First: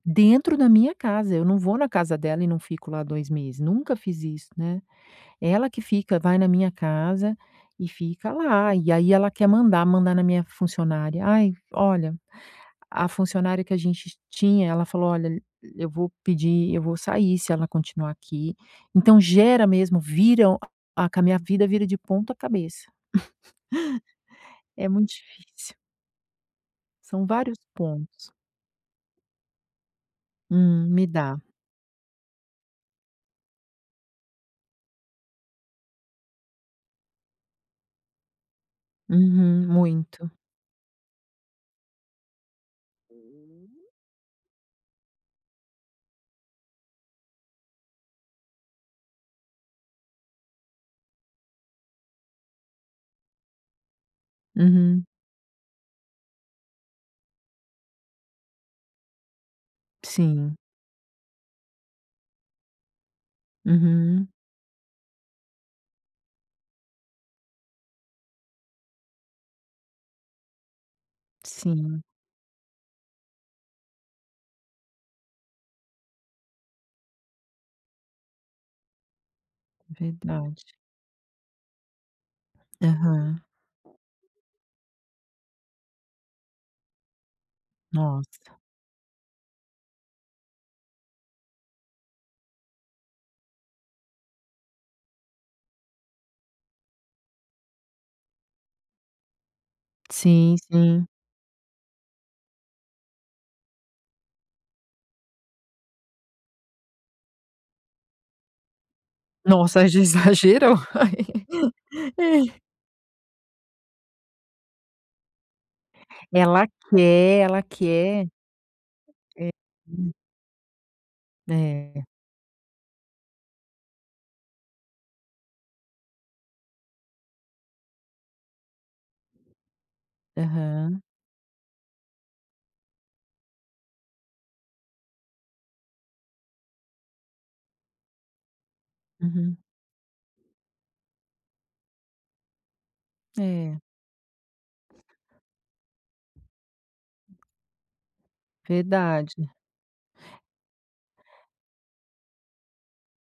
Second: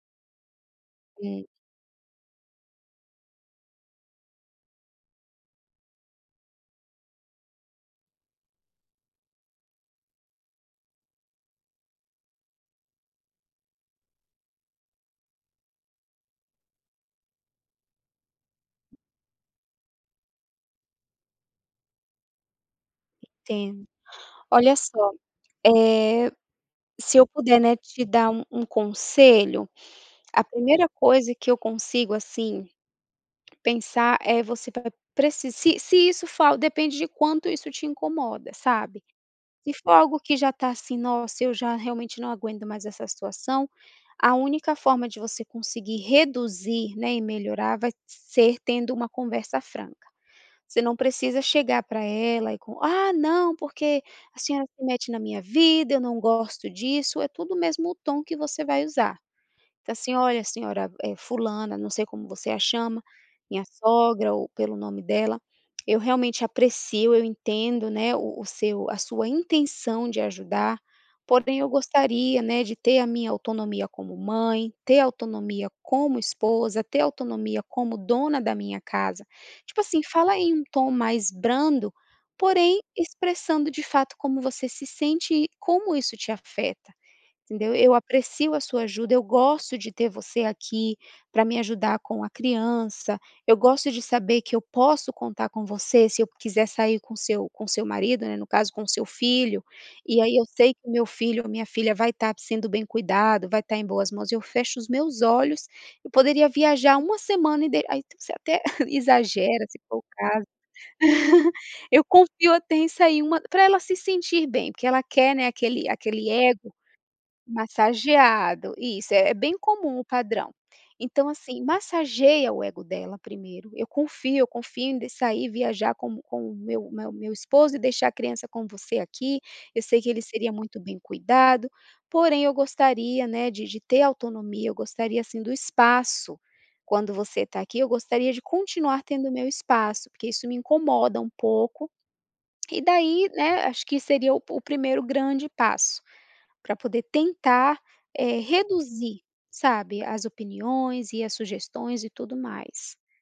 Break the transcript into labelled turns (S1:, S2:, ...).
S1: Dentro da minha casa. Eu
S2: Sim.
S1: não vou na casa dela e não fico lá 2 meses. Nunca fiz isso, né. Ela que fica vai na minha casa e fica lá, e aí ela quer mandar, mandar na minha funcionária ai, olha. A funcionária que a gente tinha, ela falou: "Olha, eu vou pedir eu vou sair, se ela continuar aqui", então gera mesmo, vira ah, com a minha vida, vira de ponta cabeça.
S2: Sim. Olha
S1: É muito
S2: só.
S1: difícil.
S2: Eh, se
S1: São
S2: eu
S1: vários
S2: puder, né, te dar
S1: pontos.
S2: um um conselho, a
S1: Hum,
S2: primeira
S1: me
S2: coisa
S1: dá.
S2: que eu consigo, assim, pensar é, você vai preci se se isso for al depende de quanto isso te incomoda, sabe.
S1: Uhum,
S2: Se for algo
S1: muito.
S2: que já tá, assim, "Nossa, eu já realmente não aguento mais essa situação", a única forma de você conseguir reduzir, né, e melhorar vai ser tendo uma conversa franca. Você não precisa chegar pra ela e com "Ah, não, porque a senhora se
S1: Uhum.
S2: mete na minha vida, eu não gosto disso", é tudo o mesmo tom que você vai usar. Então, assim, "Olha,
S1: Sim.
S2: senhora, eh, fulana", não sei como você a chama. Minha
S1: Uhum.
S2: sogra ou pelo nome dela, "Eu realmente aprecio eu entendo, né, o o seu a sua intenção de ajudar, porém eu
S1: Sim.
S2: gostaria, né, de ter a minha autonomia como mãe, ter autonomia como esposa, ter autonomia como dona da minha casa". Tipo assim, fala em um
S1: Verdade.
S2: tom mais brando, porém
S1: Aham.
S2: expressando, de fato, como você se sente e como isso te afeta, entendeu "Eu
S1: Nossa.
S2: aprecio a sua ajuda, eu gosto de ter você aqui, pra me ajudar com a criança. Eu gosto de saber que eu posso contar com você, se eu quiser sair com seu com seu marido, né, no caso, com o seu filho. E aí eu
S1: Sim,
S2: sei que meu
S1: sim.
S2: filho ou minha filha vai estar sendo bem cuidado, vai estar em boas mãos, eu fecho os meus olhos eu poderia viajar 1 semana", e daí aí tu você até exagera, se
S1: Nossa, aí
S2: for
S1: já
S2: o caso.
S1: exagerou
S2: "Eu
S1: aí.
S2: confio até em sair uma", pra ela se sentir bem. Porque ela quer, né, aquele aquele
S1: Ela
S2: ego
S1: quer, ela quer.
S2: massageado. Isso, é é
S1: É,
S2: bem comum, o
S1: hum.
S2: padrão. Então assim,
S1: É.
S2: massageia o ego dela primeiro, "eu confio eu confio em de sair viajar como com o meu o meu o meu esposo e deixar a criança com você aqui, eu sei que ele seria muito bem
S1: Aham.
S2: cuidado, porém eu gostaria, né, de de ter autonomia, eu gostaria, assim, do espaço, quando você tá aqui, eu gostaria de continuar tendo o meu
S1: Uhum.
S2: espaço, porque isso me incomoda um pouco". E daí, né,
S1: É.
S2: acho que seria o pu o primeiro grande passo, pra poder tentar, eh, reduzir,
S1: Verdade.
S2: sabe, as opiniões e as sugestões e tudo mais.